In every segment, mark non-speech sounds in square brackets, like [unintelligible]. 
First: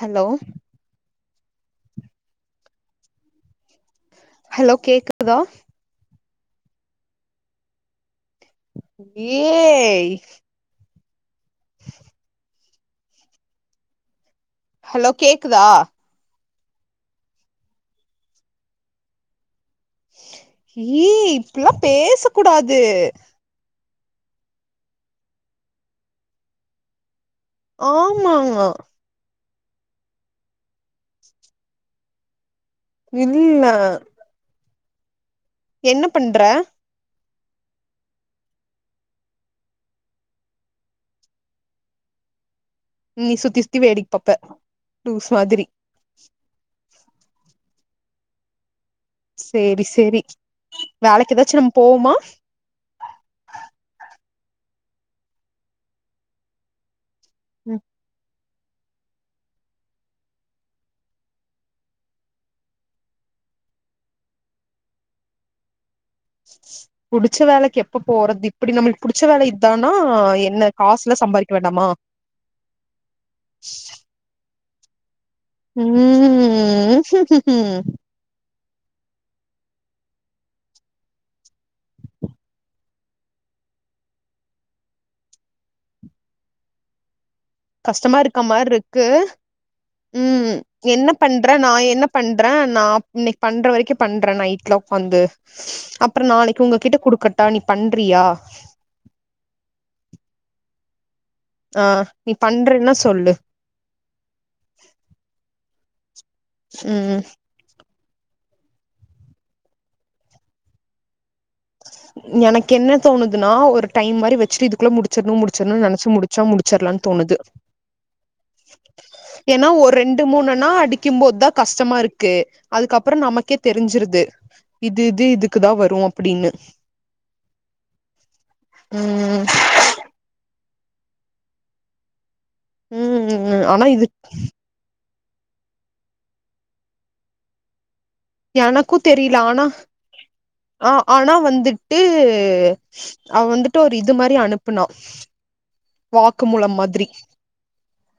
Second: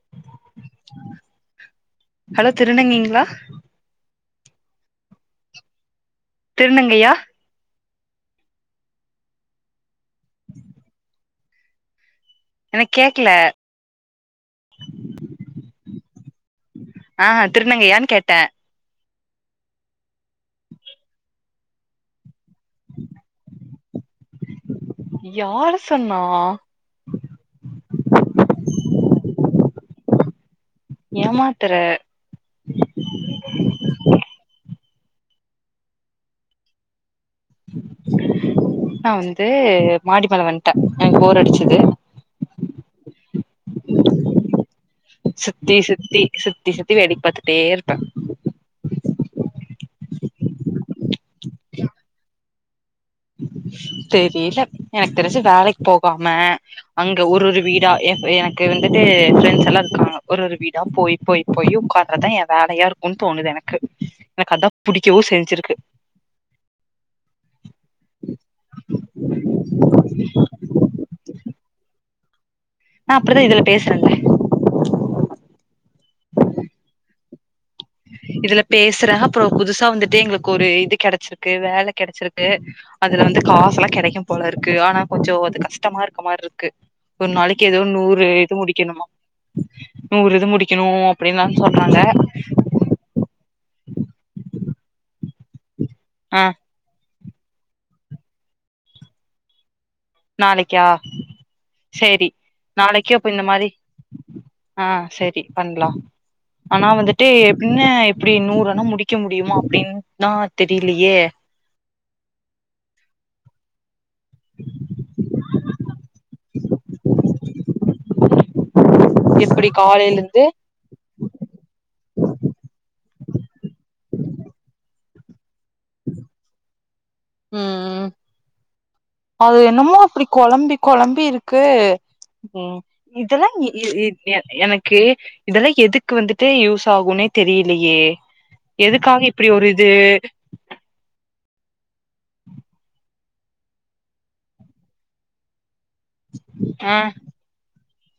Hello hello திருநங்கிங்களா hello கேக்குதா திருநங்கையா ஏய் [inaudible] எனக்கு கேக்கல ஹலோ கேக்குதா ஆ திருநங்கையான் கேட்ட ஏய் இப்டியல்லா பேசக் கூடாது யாரு சொன்னா ஆமாங்க ஏமாத்துர இல்ல என்ன பண்ற நா வந்து மாடிமேல வன்ட எனக்கு போர் அடிச்சுது நீ சு த்தி சுத்தி சுத்தி வேடிக்ப் பாப்ப லீஸ் மாதிரி சுத்தி சுத்தி சுத்தி சுத்தி வேடிக்க பத்துட்டே இருப்ப சேரி சேரி வேலைக்கு ஏதாச்சு நம்ம போவோமா தெரியில எனக்கு தெரிஞ்சு வேலைக் போகாம அங்க ஒரு ஒரு வீடா எ எனக் அது வந்துட்டு ஃப்ரெண்ட்ஸ் எல்லா இருக்காங்க ஒரு ஒரு வீடா போய் போய் போய் உக்கருதா எ வேலையா இருக்குன் தோணுது எனக்கு எனக்கு அதா புடிக்கவு செஞ்சுருக்கு புடிச்ச வேலைக்கு எப்ப போறது இப்டி நம்மளுக்கு புடிச்ச வேலை இதானா என்ன காசுலா சம்பாரிக்க வேண்டாமா ஆ அப்புறோந்தா இதுல பேசுறன்ல [inaudible] ம் இதுல பேசுற அப்புறோ புதுசா வந்துட்டு எங்களுக்கு ஒரு இது கெடச்சுருக்கு வேல கெடச்சுருக்கு அதுல வந்து காசு எல்லா கெடைக்கும் போல இருக்கு ஆனா கொஞ்சோ அது கஷ்டமா இருக்க மார் இருக்கு ஒரு நாளைக்கு ஏதோ கஷ்டமா நூறு இருக்க இது மாரி இருக்கு முடிக்கணுமா நூறு இது ம் முடிக்கணு என்ன அப்டின்தா சொல்றாங்க இன்னிக்கு பண்ற வரைக்கு பண்ற நைட்ல உக்காந்து அப்புறோ ஆ நாளைக்கு உங்ககிட்ட குடுக்கட் பா நீ பண்றியா நாளைக்கா ஆ சேரி நீ பண்றேன்னா நாளைக்கே சொல்லு அப்போ இந்த மாரி ஆ சேரி பண்லா ஆனா ம் வந்துட்டு எப்பின்ன இப்டி நூறுனா முடிக்க முடியுமா அப்டின்தா தெரிலியே எனக்கு என்ன தோணுதுன்னா ஒரு டைம் மாரி வெச்சுட்டு இதுக்குள்ள முடுச்சுருனு முடுச்சுருன் நெனச்சு முடுச்சா முடுச்சுர்லான் தோணுது எப்டி ஏன்னா ஒரு காலைல ரெண்டு இருந்து மூணு நா அடிக்கும் போது தா கஷ்டமா இருக்கு அதுக்கப்புறோ நமக்கே தெருஞ்சுருது இப் இது இது இதுக்குதா வரு அப்புடின்னு ம் ம் அது என்னமோ அப்டி கொழம்பி கொழம்பி இருக்கு ம் இதெல்லா ம் ஆனா எ இது எ எஎனக்கு இதெல்லா எதுக்கு வந்துட்டு யூஸ் ஆகுனே தெரிலியே எனக்கு தெரியில ஆனா ஆ ஆனா வந்துட் ட்டு அவ வந்துட்டு ஒரு இது மாரி அனுப்புனா வாக்கு மூலம் ஆ மாதிரி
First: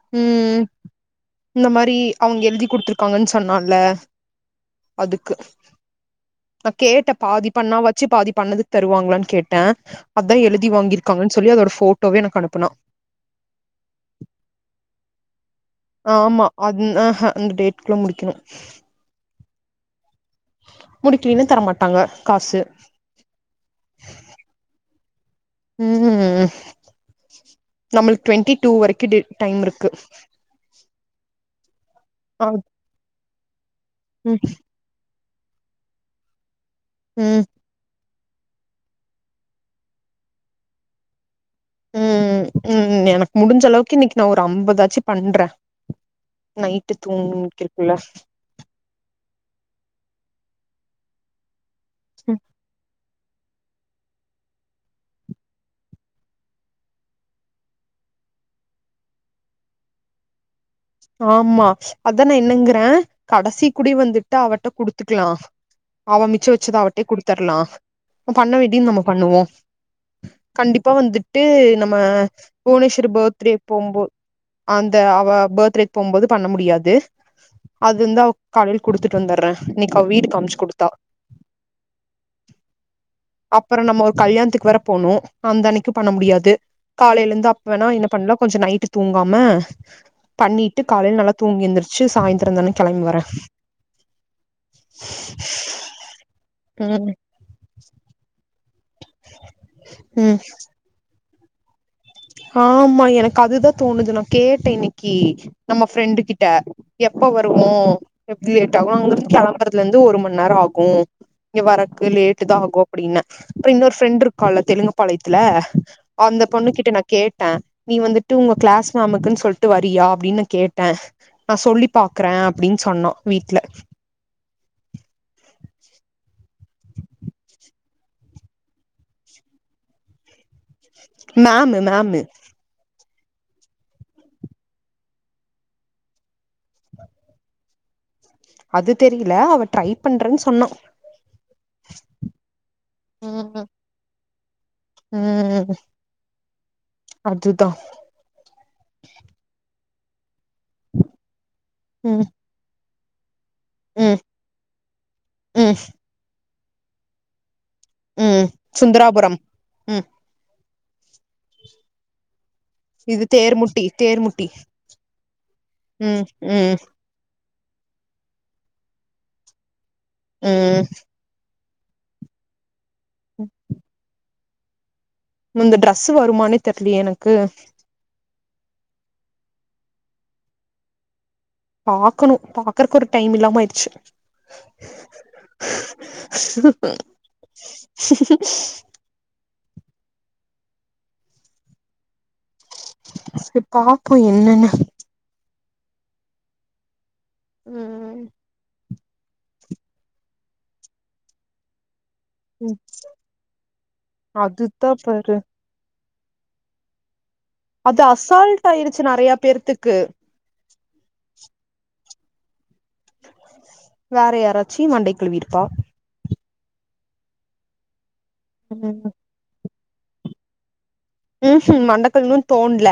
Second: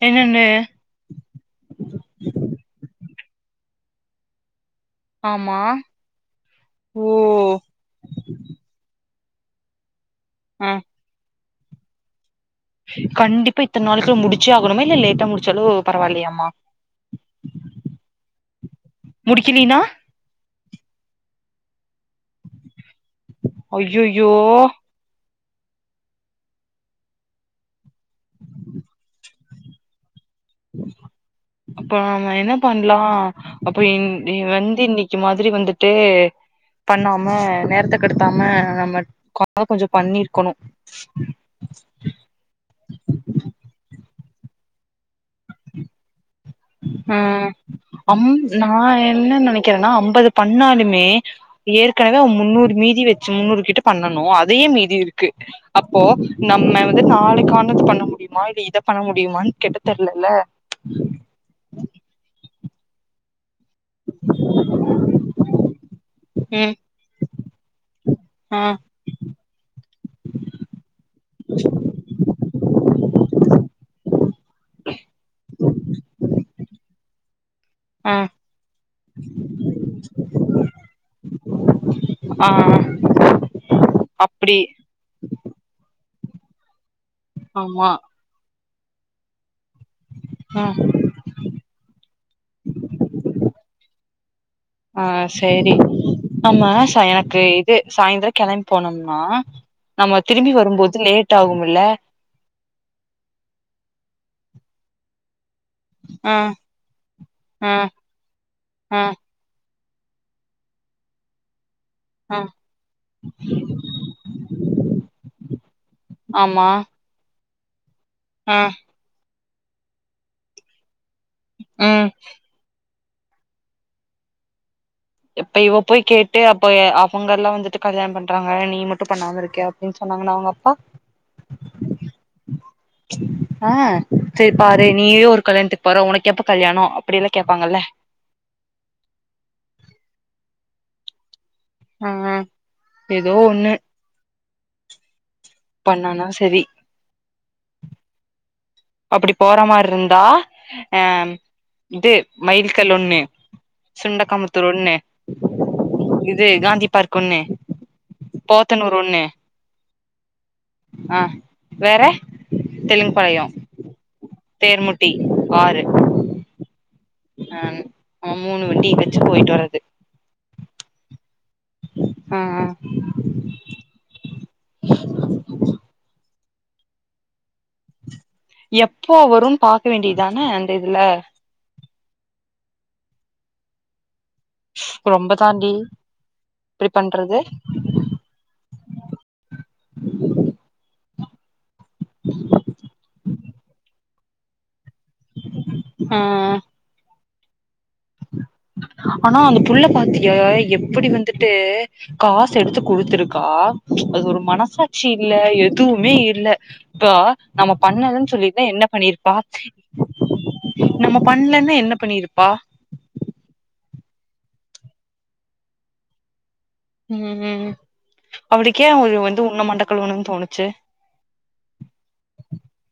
என்னன்னு ம் இந்த மாரி அவங்க எழுதி குடுத்துருக்காங்கன்ஸ் சொன்னால அதுக்கு ஆமா நா ஓ கேட்ட பாதி பண்ணா வெச்சு பாதி பண்ணதுக்கு தருவாங்களான் கேட்ட அதா எழுதி ஆ வாங்கியிருக்காங்கன் சொல்லி அதோட ஃபோட்டோவே எனக்கு அனுப் கண்டிப்பா இத்தன் நாளைளுக்குள்ள முடிச்சே ஆகணுமா இல்ல லேட்டா முடிஞ் ஆமா அதுன் ஆஹா அந்த டேட்குள்ள முடிக்கணு முடிக்கில்லின்னா முடிக்கிலின்னா தரமாட்டாங்க காஸ்சு அய்யய்யோ ம் நம்மளுக்கு ட்வெண்டி டூ வரைக்கு டே டைம் இருக்கு [inaudible] இப்ப நம்ம அ என்ன பண்லா அப்ப இன் ம் வந்து இன்னிக் அக்கி மாதிரி வந்துட்டு பண்ணாம ம் நேரத்து கடுத்தாம நம்ம கா கொஞ்சம் பண்ணிருக்கணும் ம் ம் ம் ம் எனக்கு முடிஞ்ச அளவுக்கு இன்னிக்கு நா ஒரு அம்பது தட்சி பன்ற ஆ அம் நா என்ன நெனைக்கறேன்னா அம்பது பன்னா மே ஏற்கனவே அவ முன்னூறு மீதி வச் முன்னூறு கிட்ட பண்ணணு அதே மீதி இருக்கு அப்போ நம்ம வந்து நாளைக்கானது பண்ண முடியுமா இல்ல இத பண்ண முடியும்மனு கேட்ட தெரியலல ஆமா அதா நா என்னங்கறே கடைசி குடி வந்துட்ட அவட்ட குடுத்துக்கலா அவ மிச்ச ம் வச்சத அவட்ட குடுத்துடலா பண்ண ஆ வேண்டியது நம்ம பண்ணுவோம் கண்டிப்பா வந்துட்டு நம்ம புவனேஸ்வரி பர்த்டே போம்போது அந்த அவ பர்த்டே போம்போது பண்ண முடியாது அது ஆ இந்த அவ கள்ளி குடுத்துட்டு வந்துடறே இன்னிக்கு அவ வீடு காமிச்சு குடுத்தா ஆ அப்புற நம்ம ஒரு அப்டி கல்யாணத்துக்கு வேற போனும் ந்த அனிக்கு பண்ண முடியாது காலையலந்து அப்ப வேணா ஆமா என்ன பண்ணலா கொஞ்ச நைட்டு தூங்காம ஆ பண்ணிட்டு காலைல நல்லா தூங்கி எந்திருச்சு சாய்ந்தர தான கெளம்பி வரே ஆ சேரி ஆமா சா ம் எனக்கு இது சாயந்தரம் கெளம் போனம்னா நம்ம ம் திரும்பி வரும்போது லேட் ட்ட ஆகும்ல்ல ஆமா எனக்கு அதுதா தோணுது நா கேட்டே இன்னிக்கு நம்ம ஃப்ரெண்டு ஆ கிட்ட எப்ப ஆ வருவோம் எப்டி லேட் ஆகும் ஆ அங்க கிளம்பற ல இருந்து ஒரு மணி நேர ஆகு இங்க வர ஆ லேட்டு தா ஆகு அப்டிநெ அப்ற இன்னொரு ஃப்ரெண்ட் இருக்கால தெலுங்கு பாளையத்ல அந்த ஆமா பொண்ணு கிட்ட ந ட்டா [unintelligible] நீ வந்துட்டு உங்க ஆ கிளாஸ் மேமுக்குனு சொல் ட் வரியா அப்டினு கேட்டே நா சொல்லி ம் பாக்குறே அப்டின் சொன்னோ வீட்ல இப்ப இவ போய் கேட்டு ய் அவுங்க எல்லா வந்துட்டு கல்யாண பண்றாங்க நீ மட்டு பண்ணாம இருக்கே அப்டினு சொன்னாங்கனா அவுங்க அப்பா மேமு மேமு ஆ சரி பாரு நீயே ஒரு கல்யாணத்துக்கு போற உனக்கு எப்ப கல்யாண அப்டினு கேப்பாங்கல அது தெரியல அவ ட்ரை பண்றேனு சொன்னா ஆ ஏதோ ம் ஒன்னு ம் சரி அதுதா அப்டி போற மாரி இருந்தா அ இது ம் மயில் செலே [unintelligible] ம் சுண்டகாமத்தூர் ஒன்னே ம் இது காந்தி பார்க் ஒன்னு ம் சுந்தராபுரம் உம் அ வேற தெலுங்குபாளையொ முட்டி தேர்முட்டி ஆறு உம் உம் ஆ ஆ மூனு வெண்டி வெச்சு போய்ட்டு வரது உம் அ அ ம் ம் இந்த ட்ரெஸ்சு வருமானே தெர்லயே எனக்கு எப்போ வரும்னு பாக்க வேண்டியதான அந்த இதுல பாக்கணு பாக்குறதுக்கு ஒரு டைம் இல்லாம ஆயிடுச்சு ரொம்ப தாண்டி ப்டி பண்றது சேர் பாப்போ என்னன்னு ஆஅ ம் ம் ஆனா அந்த புள்ள பாத்தியா எப்புடி வந்துட்டு காசு ம் எடுத்து குடுத்துருக்கா ச் அது ஒரு அதுதா மனசாட்சி இல்ல பாரு எதுவு மே இல்ல பா நம்ம அது பண்ணலன்னு அசால்ட் சொல்லிருந்தா என்ன ஆயிருச்சு நெறைய பண்ணிருப்பா பேர்த்துக்கு நம்ம பண்ணலன்னா என்ன பண்ணிருப் ப்பா ம் வேற யாராச்சு மண்டைக்கிழிவிருப்பா ம் ம் அவ்னுகே ம் ஒரு வந்து உண்ண மண்ட க்கலுவுணுண்ணு தோணுச்சு ம்ம் மண்டக்கலுவுன்னு தோன்ல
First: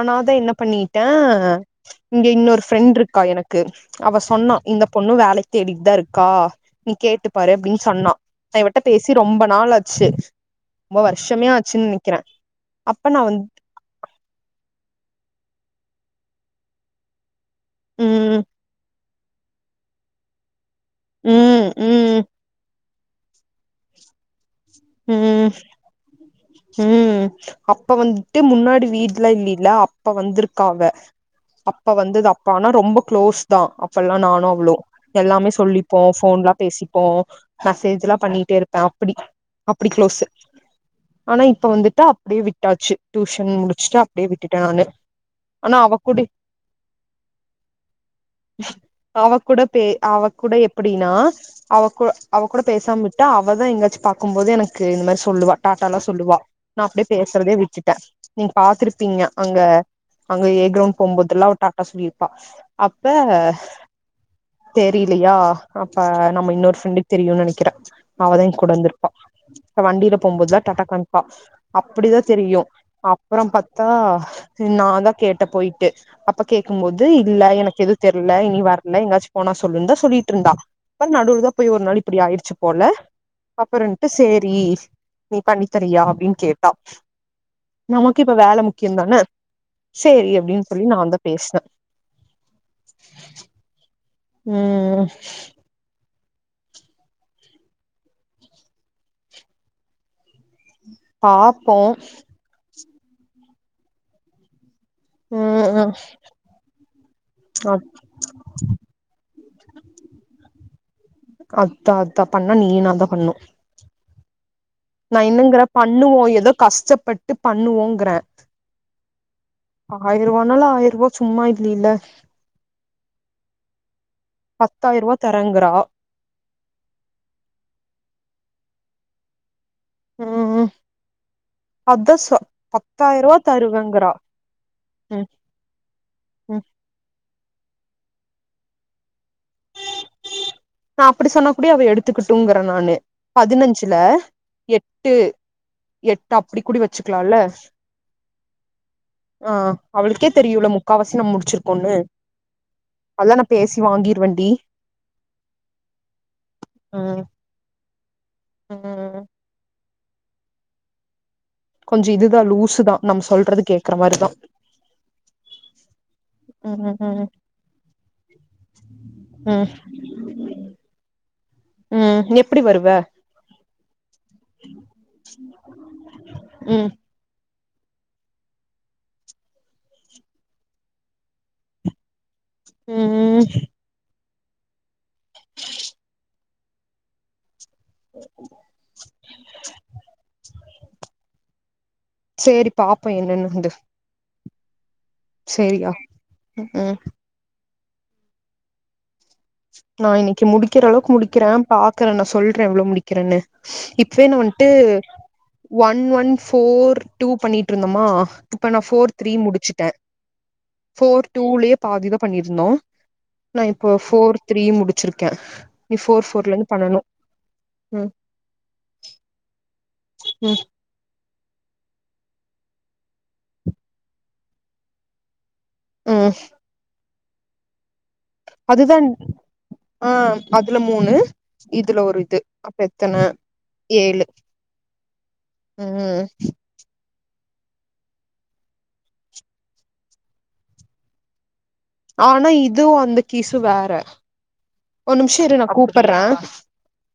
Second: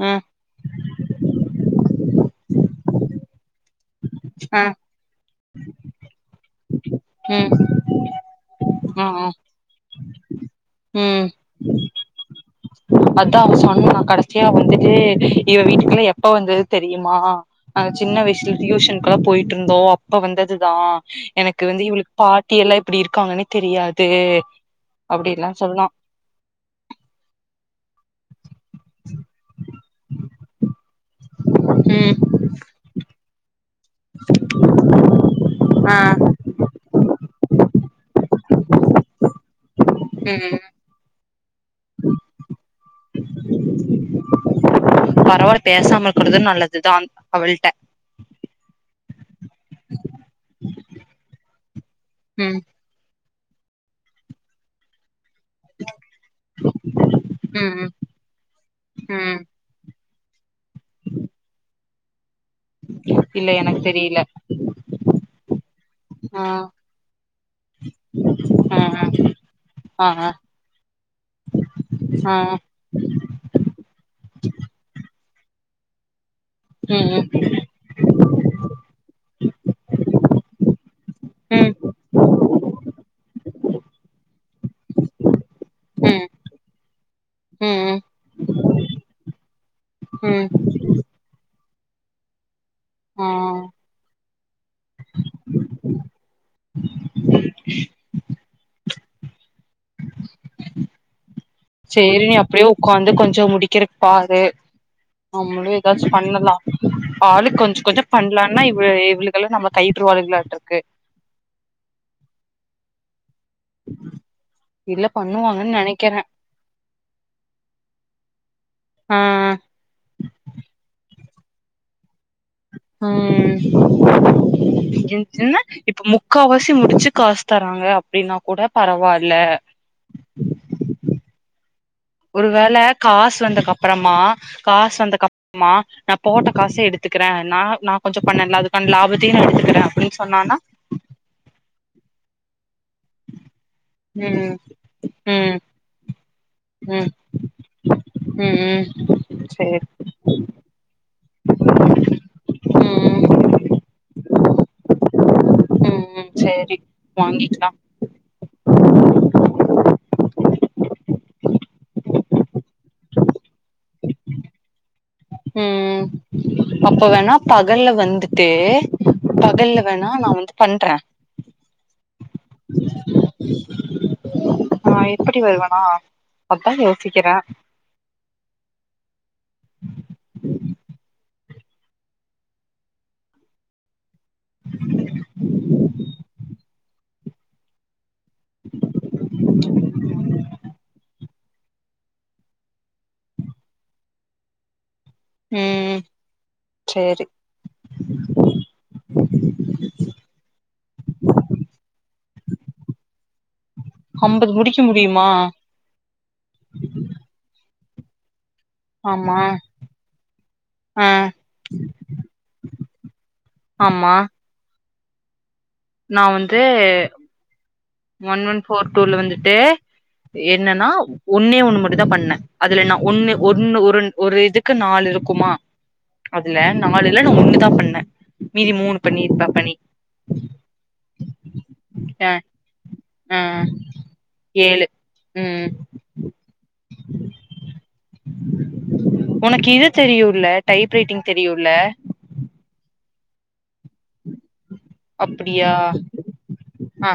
ம் என்ன பண்ணிட்டே இங்க இன்னொரு ஃப்ரெண்ட்ருக்கா எனக்கு அவ சொன்னா ம் இந்த பொண்ணு வேலைக் தேடிட் தா இருக்கா நீ கேட்டு பாரு ம் அப்டின் சொன்னா நா இவள்ட்ட பேசி ம் ரொம்ப நாளாச்சு ரொம்ப ம் வருஷமே ஆச்சு நி அதா அவ சொன்னா கடைசியா வந்துட்டு இவ வீட்டுக்குள்ள எப்ப வந்தது தெரியுமா அந்த் சின்ன ம் வயசுஸ்ல ட்யூஷன் க்கா போயிட்டு இருந்தோ அப்ப வந்தது தா எனக்கு ம் வந்து இவளுக் ம் பாட்டி எல்லா ப்டி இருக்காங்கன்னே தெரியாது அப்டில்லா ம் சொன்னா ம் அப்ப வந்துட்டு முன்னாடி வீட்ல இங்க இல்ல அப்ப வந்த்ருக்காங்க அப்ப ம் வந்தது அப்பா ஆனா ரொம்ப க்ளோஸ் தா அப்பல்லா நானு அவ்ளோ எல்லாமே ஆ சொல்லிப்போ போன்லா பேசிப்போ மெசேஜ்லா பண்ணிட்டே இருப் நா அப்புடி அப்டி க்ளோசு ம் ஆனா இப் ப்ப வந்துட்டு அப்டியே விட்டாச்சு டியூஷன் முடிச்சுட்டு அப்டியே விட்டுட்டே நானு பரவால்ல ஆனா அவ பேசாம கூடி இருக்கறது நல்லதுதா அவள்ட்ட அவ கூட பே அவ கூட எப்படீனா அவ கூ அவ ம் கூட பேசாமுச் டா அவதா எங்கயாச்சு பா க்கும் போது எனக்கு இந்த மாதி சோ சொல்லுவா டாடாலா சொல்லுவா நா அப்படியே பேசுறதே ம் ம் விட்டுட்டே நீங்க பாத்ருப்பீங்க ம் அங்க அங்க ஏரௌண்ட் போக போதல்லா அவ டாட்டா சொலி அப்ப இல்ல எனக்கு தெரில தெரிலயா அப்ப ஆ நம்ம இன்னொரு ஃப்ரெண்டுக்கு தெரியும்னு நெனக்கறே அவதா ஏ கூட ஆ இருந்து ஆ வண்டியில ஆ போம்போதுலா டாட்ட காமிப்பா அப்புடிதா ஆ தெரியு அப்ற பாத்தா நா தா கே ட்ட போய்ட்டு அப்ப கேக்கும்போது ம் இல்ல எனக்கு எதுவு தெர்ல இனி வர்ல எங்காச்சு போனா சொல்லு இருந்தா சொல்லிட்ருந்தா ப நடுவில தா ம் போய் ம் ஒரு நாள் இப்டி ஆயிடுச்சு போல அப்புறன்ட்டு சேரி நீ பண்ணித்தரியா ம் அப்டின் கேட்டா ம் நமக்கு இப்ப வேல முக்கியந்தான சேரி ம் அப்டின் சொல்லி நா வந்த பேஸ்னே ஆ ம் ம் [inaudible] [inaudible] பாப்போ கொஞ்ச கொஞ்ச முடிக்கறக்ப்பாரு ம் நமளு ம் ஏதாச்சு பண்ணலா ஆளு அ கொஞ்ச கொஞ்ச பண்ணலாம்னா இவ இவகல்லா நம்ம கயிற்றுவாளுகளாட்ருக்கு அதா அதா பண்ணா நீனாதா பண்ணு நா என்னங்கறே பண்ணுவாங்கன்னு பண்ணுவோ நெனைக்கிறே ஏதோ கஷ்டப்பட்டு பண்ணுவோங்கறே ஆ ஆயர்ரூபானாலு ஆயர்ரூபா சும்மா இல்லில்ல ம் பத்தாயிரூவா என்னா தரேங்கறா இப்ப முக்காவாசி முடிச்சு காஸ் தராங்க அப்டினா கூட பரவால்ல ம் ம் ஒரு வேள காஸ் தருவேங்கறா வந்தக்கப்றமா காஸ் ம் வந்தக்கப்றமா நா போட்ட ம் காசே எடுத்துக்குறே நா நா கொஞ்ச பண்ணல அதுக்கான லாபத்தையு நா எடுத்துக்குறே அப்டினு சொன்னானா நா அப்டி சொன்ன கூட அவ எடுத்துக்கிட்டோங்கறே நானு பதினஞ்சு ம் எட்டு ம் எட்டு அப்டி கூட ம் வச்சுக்கலால ம் ம் ஆ சேரி அவளுக்கே தெரியுல பலசெல முடிச்சிருக்கோனு அத ம் ந பேசி வாங்கிருவேண்டி வாங்கிட்டு வா உம் கொஞ்ச இதுதா லூசு தா நம்ம சொல்றத கேக்ற மாரிதா உம் ம் அப்ப ம் வேணா பகல்ல வந்துட்டு ம் ம் பகல்ல வேணா நா வந்து பண்றே ம் எப்டி வருவா [unintelligible] நா எப்டி வருவேனா அதா ம் யோசிக்கிறே [inaudible] உம் ம் [inaudible] உ [unintelligible] [unintelligible] சேரி பாப்போ என்னன்னு வந்து சரியா ம் உம் [inaudible] நா இன்னைக்கு முடிக்கிற அளவுக்கு முடிக்கிறே பாக்குறே நான் சொல்றே எவ்ளவு முடிக்கிறேன்னு இப்பேனு அம்பது வன்டு முடிக்க முடியுமா ஒன் ஒன் ஃவோர் டூ பண்ணிட்டு ட்டு இருந்தமா இப்போ நா ஃவோர் த்ரீ ஆமா முடிச்சுட்டே ஆ ஃவோர் டூலயே பாதிதா பண்ணியிருந்தே நா இப்போ ஆமா ஃவோர் பி இ முடிச்சிருக்கே நீ நா ஃபோர் ஃபோர்ல வந்து... இருந்து பண்ணனு ம் ஒன் ஒன் ஃபோர் டூல வந்துட்டு ம் என்னன்னா ஒன்னே ஒன்னு மட்டு தா பண்ணே அதுல நா ஒன்னு ஒன்னு ஒரு ஒரு இதுக்கு நாலு இருக்குமா ம் அதுல நாலு இல்ல நா ஒன்னு தா பண்ணே மீதி மூணு அதுதான் பண்ணிருப்பே பண்ணி ஆ அதுல மூணு இதுல ஒரு ஆ இது அப் எத்தன ஆ ஏழு ஏழு ம் உனக்கு இது தெரியுல்ல டைப் ரைட்டிங் தெரியு ஆனா இது வந்து கிசு வேற ஒரு நிமிஷோ இரு நா அப்டியா கூப்பட்றே. ஆ